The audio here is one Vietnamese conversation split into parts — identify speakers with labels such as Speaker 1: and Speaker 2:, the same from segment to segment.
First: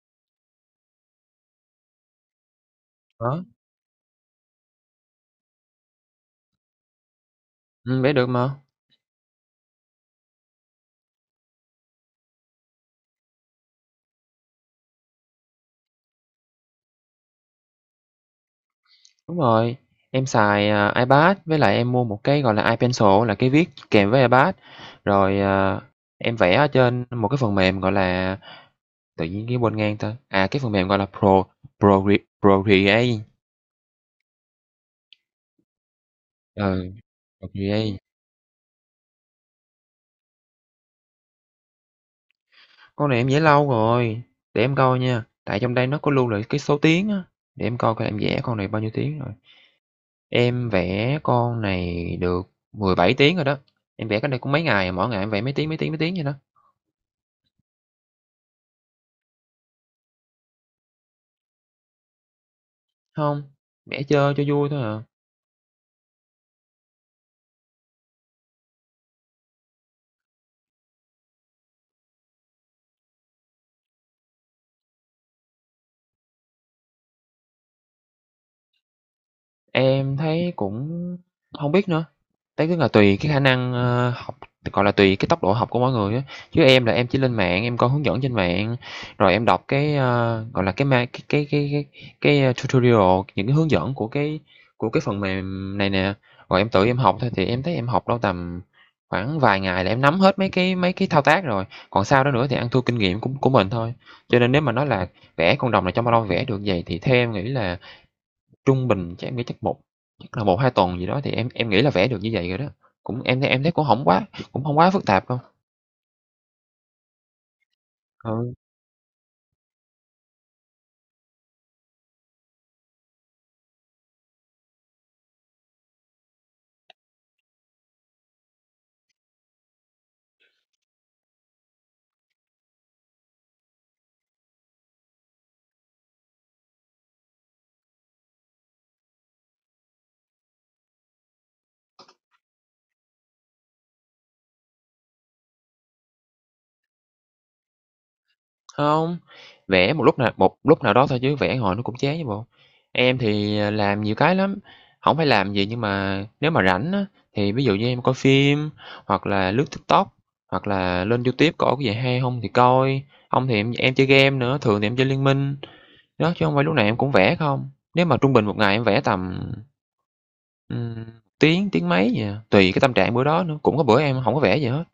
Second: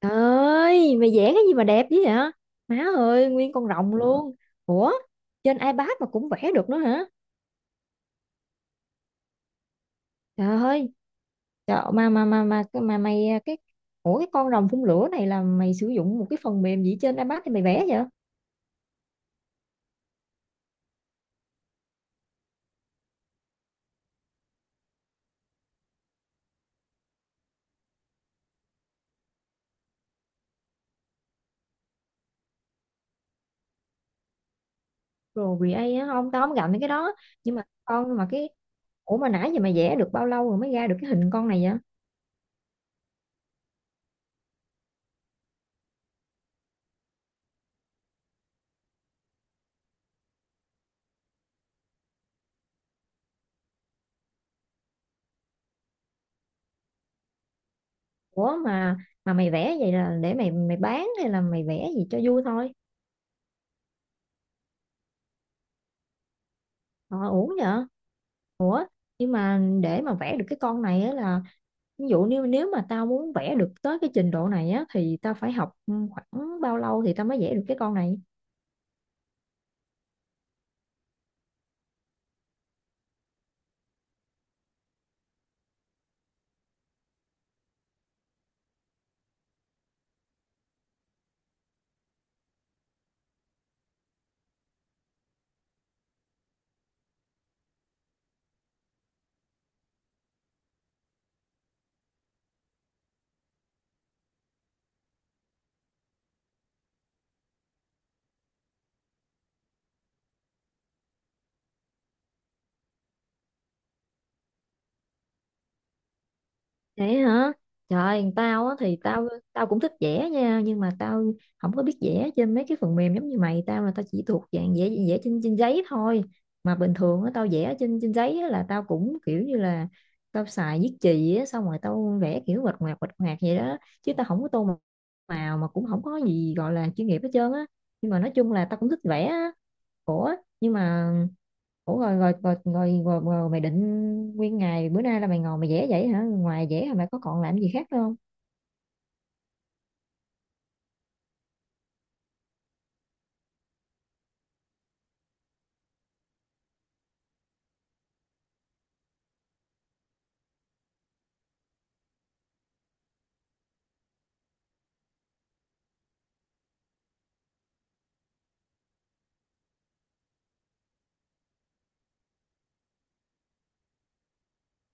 Speaker 1: Trời ơi, mày vẽ cái gì mà đẹp dữ vậy? Má ơi,
Speaker 2: Đó,
Speaker 1: nguyên con rồng luôn. Ủa, trên iPad mà cũng vẽ được nữa hả?
Speaker 2: vẽ được mà.
Speaker 1: Trời ơi, trời, mà mày à, Ủa, cái con rồng phun lửa này là mày sử dụng một cái phần mềm gì trên iPad thì mày vẽ vậy?
Speaker 2: Đúng rồi, em xài, iPad với lại em mua một cái, gọi là, iPencil là cái viết kèm với iPad, rồi, em vẽ ở trên một cái phần mềm, gọi là, tự nhiên cái quên ngang tên, cái phần mềm gọi là Pro pro Procreate.
Speaker 1: Pro Create á, không, tao không gặp mấy cái
Speaker 2: Ừ,
Speaker 1: đó. Nhưng mà
Speaker 2: Procreate,
Speaker 1: con mà cái Ủa, mà nãy giờ mày vẽ được bao lâu rồi mới ra được cái hình con này vậy?
Speaker 2: con này em vẽ lâu rồi, để em coi nha, tại trong đây nó có lưu lại cái số tiếng á, để em coi coi em vẽ con này bao nhiêu tiếng rồi. Em vẽ con này được 17 tiếng rồi đó, em vẽ cái này cũng mấy ngày, mỗi ngày em vẽ mấy tiếng, mấy tiếng, mấy tiếng vậy đó.
Speaker 1: Ủa, mà mày vẽ vậy là để mày mày bán hay là mày vẽ gì cho vui thôi?
Speaker 2: Không, vẽ chơi cho vui thôi à.
Speaker 1: Ờ, uổng vậy. Nhưng mà để mà vẽ được cái con này á là ví dụ nếu nếu mà tao muốn vẽ được tới cái trình độ này á thì tao phải học, khoảng bao lâu thì tao mới vẽ được cái con này
Speaker 2: Em thấy cũng không biết nữa, đấy cũng là tùy cái khả năng, học gọi là, tùy cái tốc độ học của mỗi người á. Chứ em là em chỉ lên mạng, em coi hướng dẫn trên mạng, rồi em đọc cái, gọi là, cái ma cái, tutorial, những cái hướng dẫn của cái phần mềm này nè, rồi em tự em học thôi. Thì em thấy em học đâu tầm khoảng vài ngày là em nắm hết mấy cái thao tác rồi, còn sau đó nữa thì ăn thua kinh nghiệm của mình thôi. Cho nên nếu mà nói là vẽ con rồng này trong bao lâu vẽ được vậy thì theo em nghĩ là trung bình chắc em nghĩ chắc là một hai tuần gì đó thì em nghĩ là vẽ được như vậy rồi đó. Cũng em thấy cũng không quá phức tạp đâu.
Speaker 1: vậy hả? Trời,
Speaker 2: Ừ,
Speaker 1: tao á thì tao tao cũng thích vẽ nha, nhưng mà tao không có biết vẽ trên mấy cái phần mềm giống như mày. Tao là tao chỉ thuộc dạng vẽ vẽ trên trên giấy thôi. Mà bình thường á tao vẽ trên trên giấy á là tao cũng kiểu như là tao xài viết chì á, xong rồi tao vẽ kiểu quạch ngoạc vậy đó, chứ tao không có tô màu, mà cũng không có gì gọi là chuyên nghiệp hết trơn á. Nhưng mà nói chung là tao cũng thích vẽ á. Ủa nhưng mà ủa rồi mày định nguyên ngày bữa nay là mày ngồi mày vẽ vậy hả? Ngoài vẽ hả, mày có còn làm gì khác nữa không?
Speaker 2: hông, vẽ một lúc nào đó thôi chứ vẽ hồi nó cũng chán chứ bộ. Em thì, làm nhiều cái lắm, không phải làm gì nhưng mà nếu mà rảnh á, thì ví dụ như em coi phim hoặc là lướt TikTok, hoặc là lên YouTube có cái gì hay không thì coi, không thì em chơi game nữa, thường thì em chơi Liên Minh. Đó, chứ không phải lúc nào em cũng vẽ không. Nếu mà trung bình một ngày em vẽ tầm, Ừm, tiếng, tiếng mấy vậy à, tùy cái tâm trạng bữa đó nữa, cũng có bữa em hổng có vẽ gì hết.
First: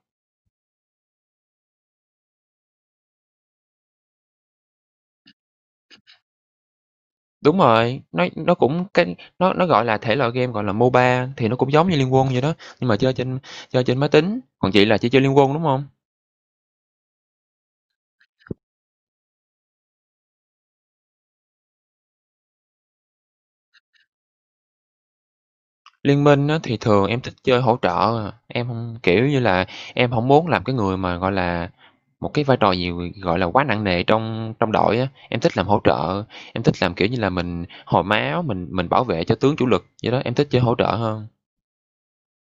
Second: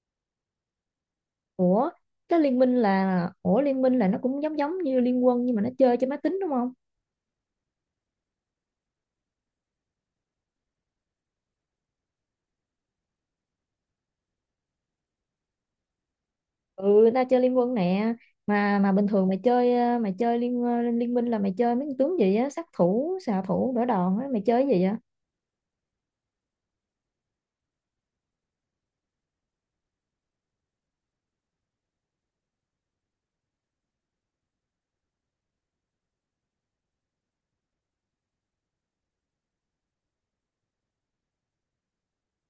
Speaker 1: Ủa, cái liên minh là ủa liên minh là nó cũng giống giống như liên quân nhưng mà nó chơi trên máy tính đúng không?
Speaker 2: Đúng rồi, nó cũng cái nó, gọi là, thể loại game, gọi là, MOBA thì nó cũng giống như Liên Quân vậy đó, nhưng mà chơi trên máy tính, còn chị là chỉ chơi Liên Quân, đúng hông?
Speaker 1: Ừ, ta chơi liên quân nè. Mà bình thường mày chơi, mày chơi liên minh là mày chơi mấy con tướng gì á, sát thủ, xạ thủ, đỡ đòn á, mày chơi cái gì vậy?
Speaker 2: Liên Minh á thì thường em thích chơi hỗ trợ, em hông kiểu như là, em hổng muốn làm cái người mà, gọi là, một cái vai trò gì, gọi là, quá nặng nề trong trong đội á, em thích làm hỗ trợ, em thích làm, kiểu như là, mình hồi máu, mình bảo vệ cho tướng chủ lực vậy đó, em thích chơi hỗ trợ hơn.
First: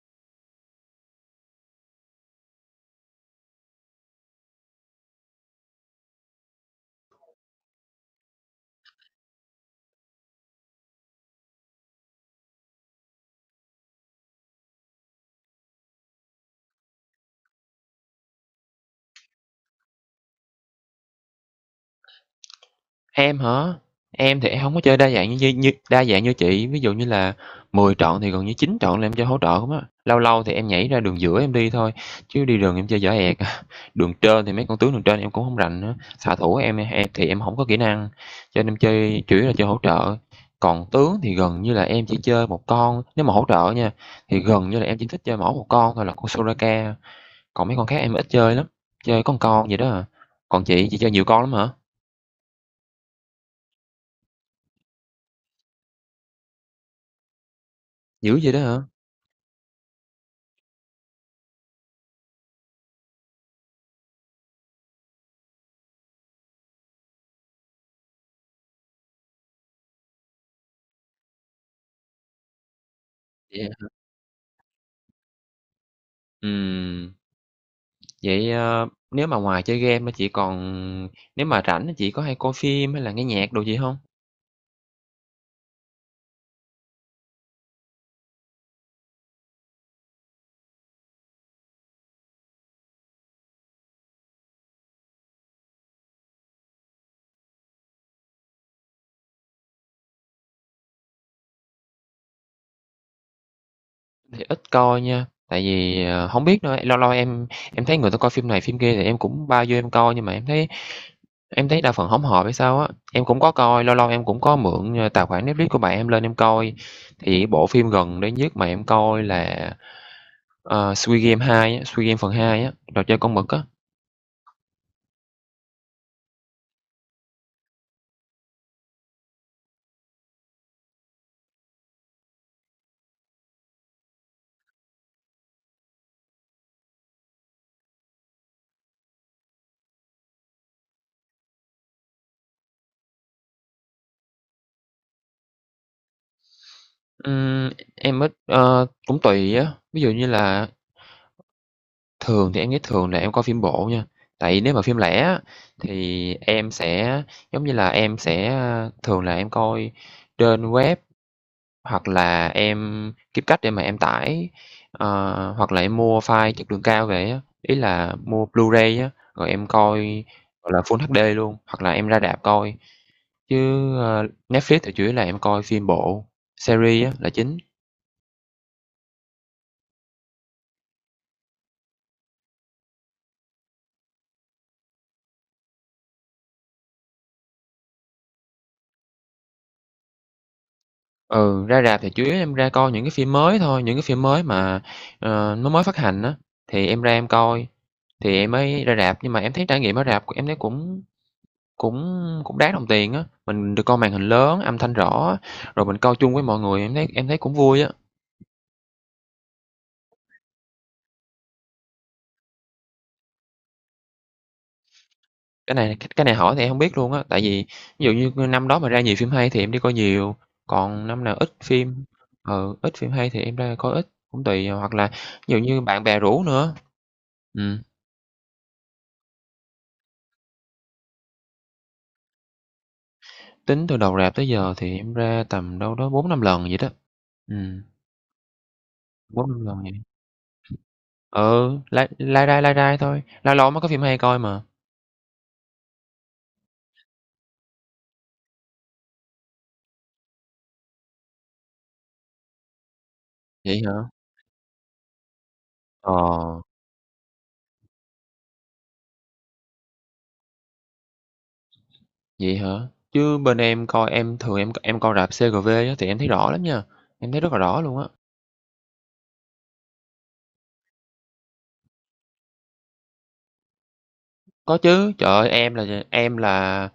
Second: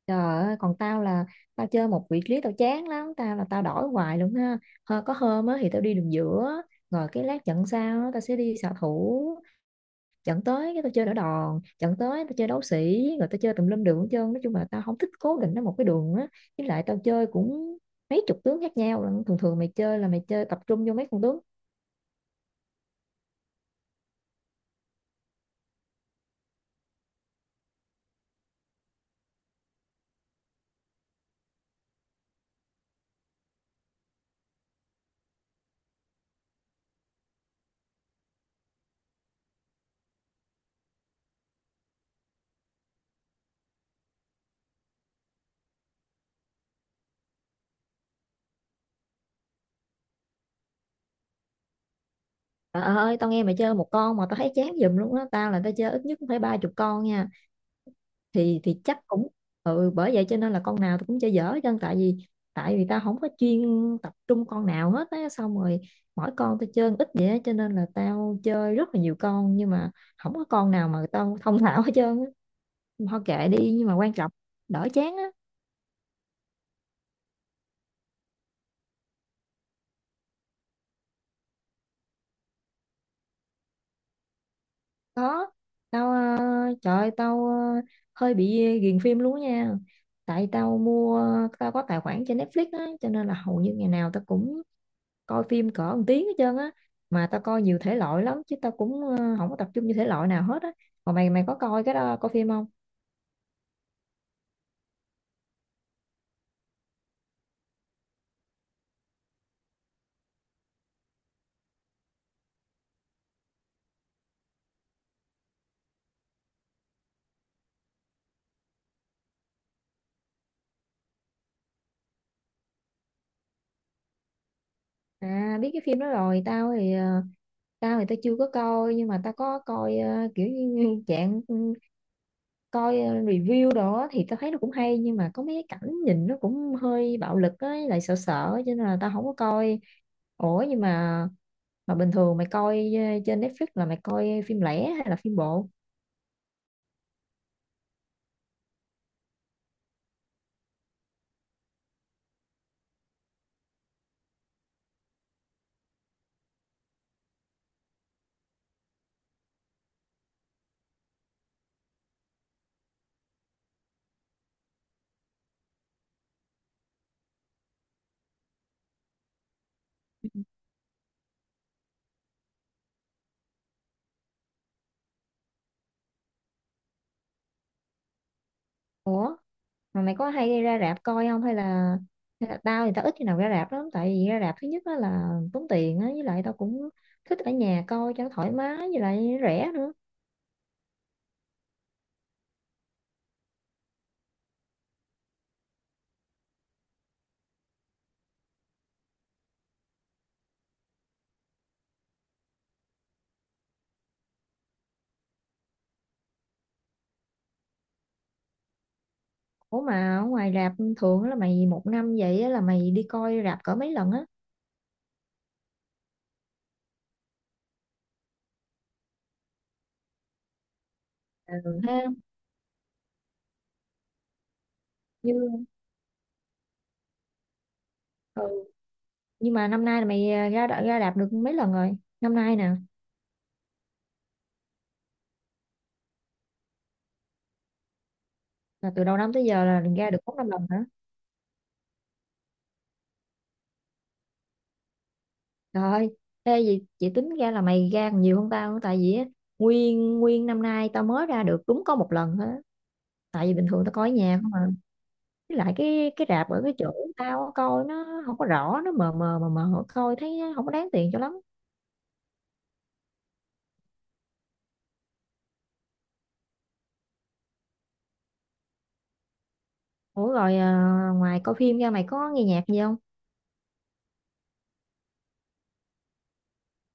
Speaker 1: Trời ơi, còn tao là tao chơi một vị trí tao chán lắm, tao là tao đổi hoài luôn ha. Hơ, có hôm á thì tao đi đường giữa, rồi cái lát trận sau á, tao sẽ đi xạ thủ, trận tới cái tao chơi đỡ đòn, trận tới tao chơi đấu sĩ, rồi tao chơi tùm lum đường hết trơn. Nói chung là tao không thích cố định ở một cái đường á. Với lại tao chơi cũng mấy chục tướng khác nhau lận. Thường thường mày chơi là mày chơi tập trung vô mấy con tướng.
Speaker 2: Em hả? Em thì em hổng có chơi đa dạng như như đa dạng như chị, ví dụ như là 10 trọn thì gần như 9 trọn là em chơi hỗ trợ không á. Lâu lâu thì em nhảy ra đường giữa em đi thôi, chứ đi đường em chơi dở ẹc. Đường trên thì mấy con tướng đường trên em cũng không rành nữa, xạ thủ em thì em không có kỹ năng, cho nên em chơi chủ yếu là chơi hỗ trợ. Còn tướng thì gần như là em chỉ chơi một con, nếu mà hỗ trợ nha, thì gần như là em chỉ thích chơi mỗi một con thôi là con Soraka, còn mấy con khác em ít chơi lắm, chơi có một con vậy đó à. Còn chị chơi nhiều con lắm hả?
Speaker 1: Trời ơi, tao nghe mày chơi một con mà tao thấy chán giùm luôn á. Tao là tao chơi ít nhất cũng phải ba chục con nha.
Speaker 2: Dữ vậy đó
Speaker 1: Thì
Speaker 2: hả?
Speaker 1: chắc cũng, bởi vậy cho nên là con nào tôi cũng chơi dở hết trơn. Tại vì tao không có chuyên tập trung con nào hết á, xong rồi mỗi con tao chơi ít vậy á cho nên là tao chơi rất là nhiều con, nhưng mà không có con nào mà tao thông thạo hết trơn á. Thôi kệ đi,
Speaker 2: Dạ.
Speaker 1: nhưng mà quan trọng đỡ chán á.
Speaker 2: Ừm, vậy, nếu mà ngoài chơi game á, chị còn nếu mà rảnh á, chị có hay coi phim hay là nghe nhạc đồ gì không?
Speaker 1: Có, tao, trời ơi, tao, hơi bị ghiền phim luôn á nha. Tại tao có tài khoản trên Netflix á, cho nên là hầu như ngày nào tao cũng coi phim cỡ một tiếng hết trơn á. Mà tao coi nhiều thể loại lắm, chứ tao cũng không có tập trung như thể loại nào hết á. Còn mày mày có coi cái đó, coi phim không?
Speaker 2: Thì ít coi nha, tại vì, hổng biết nữa, lâu lâu em thấy người ta coi phim này phim kia thì em cũng bao vô em coi, nhưng mà em thấy đa phần hổng hợp hay sao á. Em cũng có coi, lâu lâu em cũng có mượn, tài khoản Netflix của bạn em lên em coi, thì bộ phim gần đây nhất mà em coi là, Squid Game 2 á, Squid Game phần 2 á, trò chơi con mực á.
Speaker 1: À, biết cái phim đó rồi. Tao thì tao chưa có coi, nhưng mà tao có coi, kiểu như dạng, coi, review đồ á thì tao thấy nó cũng hay, nhưng mà có mấy cái cảnh nhìn nó cũng hơi bạo lực ấy, lại sợ sợ cho nên là tao không có coi. Ủa, nhưng mà bình thường mày coi, trên Netflix là mày coi phim lẻ hay là phim bộ?
Speaker 2: Ừm, em ít, cũng tùy á, ví dụ như là thường thì em nghĩ thường là em coi phim bộ nha, tại nếu mà phim lẻ á, thì em sẽ giống như là, em sẽ, thường là em coi trên web hoặc là em kiếm cách để mà em tải, hoặc là em mua file chất lượng cao về á, ý là mua Blu-ray á, rồi em coi, gọi là, Full HD luôn, hoặc là em ra rạp coi. Chứ, Netflix thì chủ yếu là em coi phim bộ, series á là chính.
Speaker 1: Ủa, mà mày có hay ra rạp coi không, hay là, tao thì tao ít khi nào ra rạp lắm, tại vì ra rạp thứ nhất á là tốn tiền á, với lại tao cũng thích ở nhà coi cho nó thoải mái, với lại rẻ nữa.
Speaker 2: Ừ, ra rạp thì chủ yếu em ra coi những cái phim mới thôi, những cái phim mới mà, nó mới phát hành á, thì em ra em coi, thì em mới ra rạp. Nhưng mà em thấy trải nghiệm ở rạp em thấy cũng cũng cũng đáng đồng tiền á, mình được coi màn hình lớn, âm thanh rõ, rồi mình coi chung với mọi người, em thấy cũng vui á.
Speaker 1: Ủa, mà ở ngoài rạp thường á là mày một năm vậy á là mày đi coi rạp cỡ mấy lần á?
Speaker 2: Cái này hỏi thì em hông biết luôn á, tại vì ví dụ như năm đó mà ra nhiều phim hay thì em đi coi nhiều, còn năm nào ít
Speaker 1: Ừ, ha.
Speaker 2: phim, ít phim hay thì em ra coi ít, cũng tùy, hoặc là
Speaker 1: Như,
Speaker 2: ví dụ như bạn bè rủ nữa. Ừm.
Speaker 1: ừ. Nhưng mà năm nay là mày, ra ra rạp được mấy lần rồi năm nay nè?
Speaker 2: Tính từ đầu rạp tới giờ thì em ra tầm đâu đó 4-5 lần vậy đó. Ừm,
Speaker 1: Là từ đầu năm tới giờ
Speaker 2: 4-5 lần
Speaker 1: là
Speaker 2: vậy.
Speaker 1: ra được bốn năm lần hả?
Speaker 2: Ừ, lai lai rai thôi, lâu lâu mới có phim hay coi mà.
Speaker 1: Trời ơi, thế gì chị tính ra là mày ra còn nhiều hơn tao nữa, tại vì á, nguyên nguyên năm nay tao mới ra được đúng có một lần thôi, tại vì bình
Speaker 2: Vậy
Speaker 1: thường
Speaker 2: hả?
Speaker 1: tao coi ở nhà không à, với lại cái
Speaker 2: Ờ,
Speaker 1: cái rạp ở cái chỗ tao á, coi nó không có rõ, nó mờ mờ mờ mờ, coi thấy không có đáng tiền cho lắm.
Speaker 2: vậy hả? Chứ bên em coi em thường em coi rạp CGV á thì em thấy rõ lắm nha, em thấy rất là rõ luôn á.
Speaker 1: Ủa, rồi ngoài coi phim ra mày có nghe nhạc gì không?
Speaker 2: Có chứ, trời ơi, em là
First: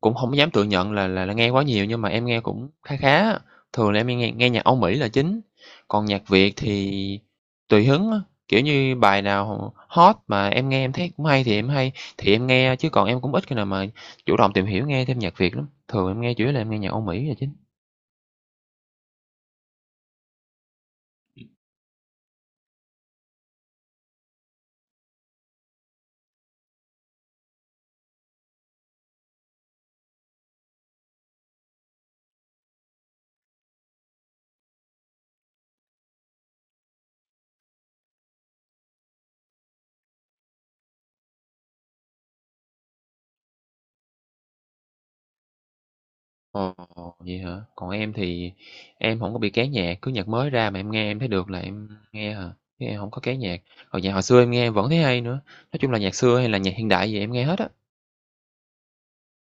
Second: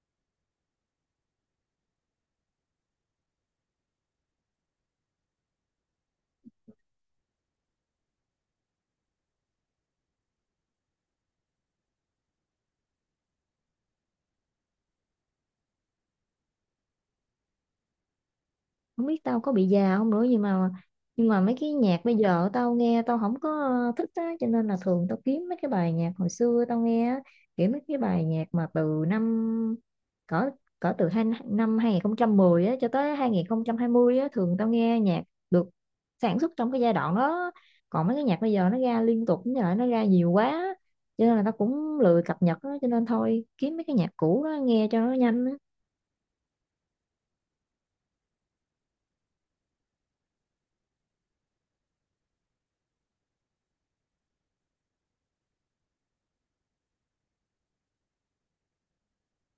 Speaker 2: cũng hổng dám tự nhận là nghe quá nhiều nhưng mà em nghe cũng khá khá á, thường là em nghe nghe nhạc Âu Mỹ là chính, còn nhạc Việt thì tùy hứng á, kiểu như, bài nào hot mà em nghe em thấy cũng hay thì em nghe, chứ còn em cũng ít khi nào mà chủ động tìm hiểu nghe thêm nhạc Việt lắm, thường em nghe chủ yếu là em nghe nhạc Âu Mỹ là chính.
Speaker 1: Không biết tao có bị già không nữa, nhưng mà mấy cái nhạc bây giờ tao nghe tao không có, thích á, cho nên là thường tao kiếm mấy cái bài nhạc hồi xưa tao nghe á, kiểu mấy cái bài nhạc mà từ năm cỡ cỡ từ năm 2010 á cho tới 2020 á, thường tao nghe nhạc được sản xuất trong cái giai đoạn đó. Còn mấy cái nhạc bây giờ nó ra liên tục như vậy, nó ra nhiều quá cho nên là tao cũng lười cập nhật á, cho nên thôi kiếm mấy cái nhạc cũ đó nghe cho nó nhanh á.
Speaker 2: Ồ, vậy hả? Còn em thì em hổng có bị kén nhạc, cứ nhạc mới ra mà em nghe em thấy được là em nghe à, chứ em hổng có kén nhạc. Còn nhạc hồi xưa em nghe em vẫn thấy hay nữa, nói chung là nhạc xưa hay là nhạc hiện đại gì em nghe hết á.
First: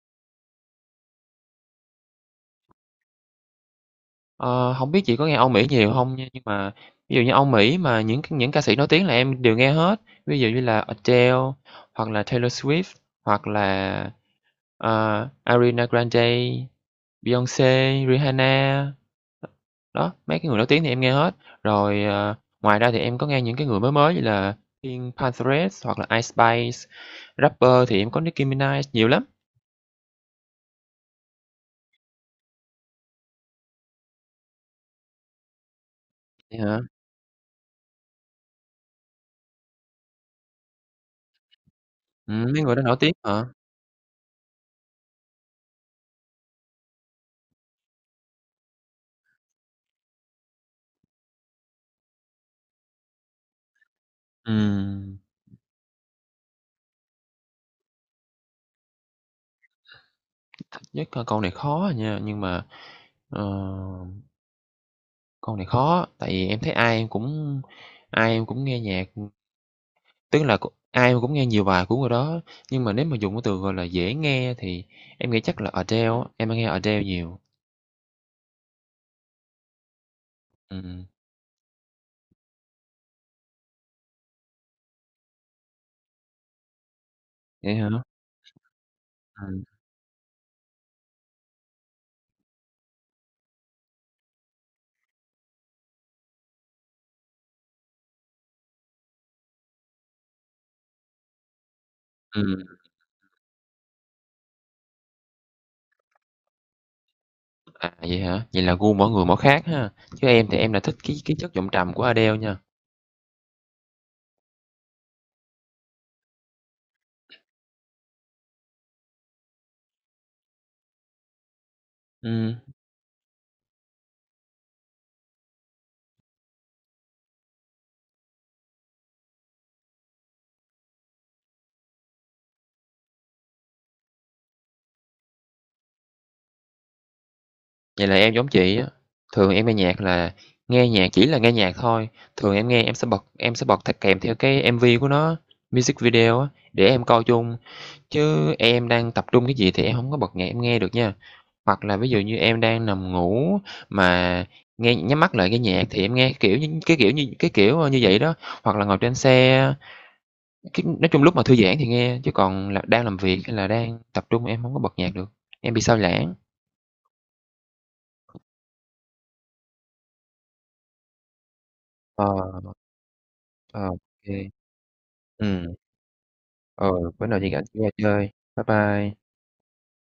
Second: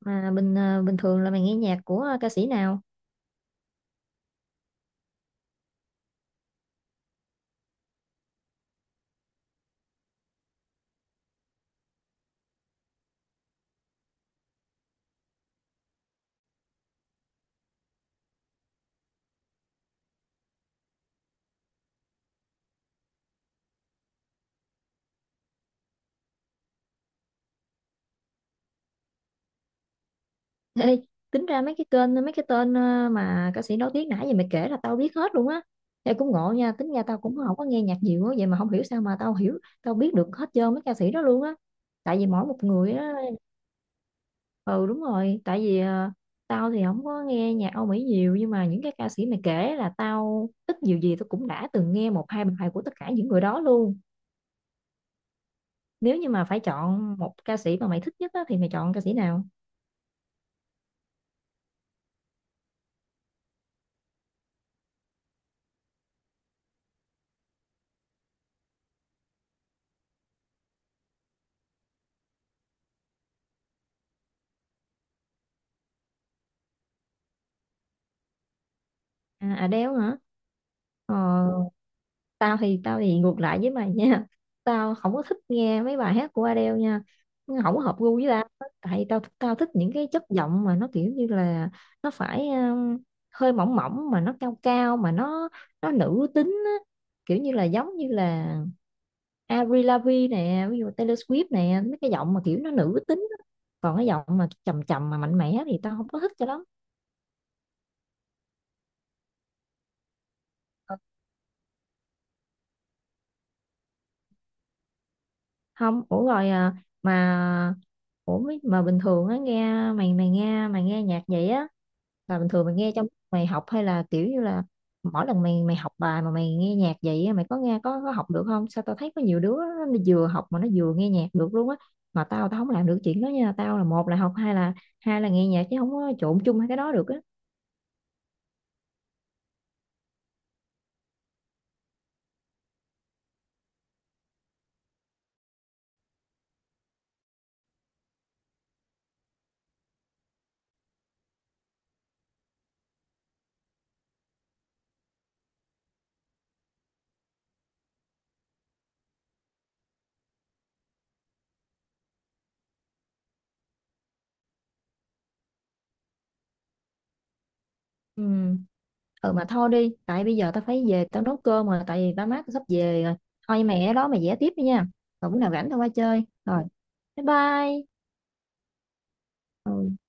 Speaker 1: Mà bình thường là mày nghe nhạc của, ca sĩ nào?
Speaker 2: Ờ, hổng biết chị có nghe Âu Mỹ nhiều không nha, nhưng mà ví dụ như Âu Mỹ mà những ca sĩ nổi tiếng là em đều nghe hết, ví dụ như là Adele hoặc là Taylor Swift, hoặc là, ờ, Ariana Grande, Beyoncé, Rihanna. Đó, mấy cái người nổi tiếng thì em nghe hết. Rồi, ngoài ra thì em có nghe những cái người mới mới như là Pink Pantheress hoặc là Ice Spice, rapper thì em có Nicki Minaj, nhiều lắm.
Speaker 1: Ê, tính ra mấy cái tên, mà ca sĩ nổi tiếng nãy giờ mày kể là tao biết hết luôn á. Ê, cũng ngộ
Speaker 2: Vậy
Speaker 1: nha,
Speaker 2: hả?
Speaker 1: tính ra tao cũng không có nghe nhạc nhiều á, vậy mà không hiểu sao mà tao biết được hết trơn mấy ca sĩ đó luôn á. Tại vì mỗi
Speaker 2: Mấy
Speaker 1: một
Speaker 2: người đó
Speaker 1: người
Speaker 2: nổi tiếng
Speaker 1: á.
Speaker 2: hả?
Speaker 1: Ừ, đúng rồi, tại vì tao thì không có nghe nhạc Âu Mỹ nhiều, nhưng mà những cái ca sĩ mày kể là tao ít nhiều gì tao cũng đã từng nghe một hai bài của tất cả những người đó luôn.
Speaker 2: Ừm,
Speaker 1: Nếu như mà phải chọn một ca sĩ mà mày thích nhất á thì mày chọn ca sĩ nào?
Speaker 2: nhất là câu này khó à nha, nhưng mà Ờ, câu này khó, tại vì em thấy ai em cũng nghe nhạc, tức là cũng ai em cũng nghe nhiều bài của người đó, nhưng mà nếu mà dùng cái từ, gọi là, dễ nghe thì em nghĩ chắc là Adele á, em hay nghe Adele nhiều.
Speaker 1: À, Adele hả?
Speaker 2: Ừm,
Speaker 1: Ờ, tao thì ngược lại với mày nha tao không có thích nghe mấy bài hát của Adele nha, nó
Speaker 2: vậy
Speaker 1: không có
Speaker 2: hả?
Speaker 1: hợp gu với tao. Tại tao tao
Speaker 2: Ừm,
Speaker 1: thích những cái chất giọng mà nó kiểu như là nó phải, hơi mỏng mỏng mà nó cao cao, mà nó nữ tính á. Kiểu như là giống như là Avril Lavigne nè, ví dụ Taylor Swift nè, mấy cái giọng mà kiểu
Speaker 2: ừm,
Speaker 1: nó nữ tính á. Còn cái giọng mà trầm trầm mà mạnh mẽ thì tao không có thích cho lắm.
Speaker 2: vậy hả? Vậy là gu mỗi người mỗi khác ha, chứ em thì em là thích cái chất giọng trầm của Adele nha.
Speaker 1: Không. Ủa, rồi mà ủa, mấy- mà bình thường á nghe mày mày nghe nhạc vậy á, là bình
Speaker 2: Ừm,
Speaker 1: thường mày nghe trong lúc mày học hay là kiểu như là mỗi lần mày mày học bài mà mày nghe nhạc vậy á, mày có nghe có học được không? Sao tao thấy có nhiều đứa á, nó vừa học mà nó vừa nghe nhạc được luôn á. Mà tao tao không làm được chuyện đó nha, tao là một là học, hai là nghe nhạc, chứ không có trộn chung hai cái đó được á.
Speaker 2: vậy là em giống chị á, thường em nghe nhạc là nghe nhạc chỉ là nghe nhạc thôi, thường em nghe em sẽ bật kèm theo cái MV của nó, music video á, để em coi chung. Chứ em đang tập trung cái gì thì em không có bật nhạc em nghe được nha. Hoặc là ví dụ như em đang nằm ngủ mà nghe nhắm mắt lại cái nhạc thì em nghe, kiểu như, cái kiểu, như vậy đó. Hoặc là ngồi trên xe, cái nói chung lúc mà thư giãn thì nghe, chứ còn là đang làm việc hay là đang tập trung em không có bật nhạc được, em bị sao lãng.
Speaker 1: Ừ. Mà thôi đi, tại bây giờ tao phải về tao nấu cơm rồi, tại vì
Speaker 2: Ờ,
Speaker 1: ba má tao sắp về rồi. Thôi,
Speaker 2: ờ,
Speaker 1: mày ở đó mày vẽ
Speaker 2: ok.
Speaker 1: tiếp đi nha. Rồi bữa nào rảnh
Speaker 2: Ừ.
Speaker 1: tao qua chơi. Rồi,
Speaker 2: Ờ, ừ,
Speaker 1: bye
Speaker 2: bữa nào hẹn chị
Speaker 1: bye.
Speaker 2: ra chơi. Bye bye.
Speaker 1: Ừ.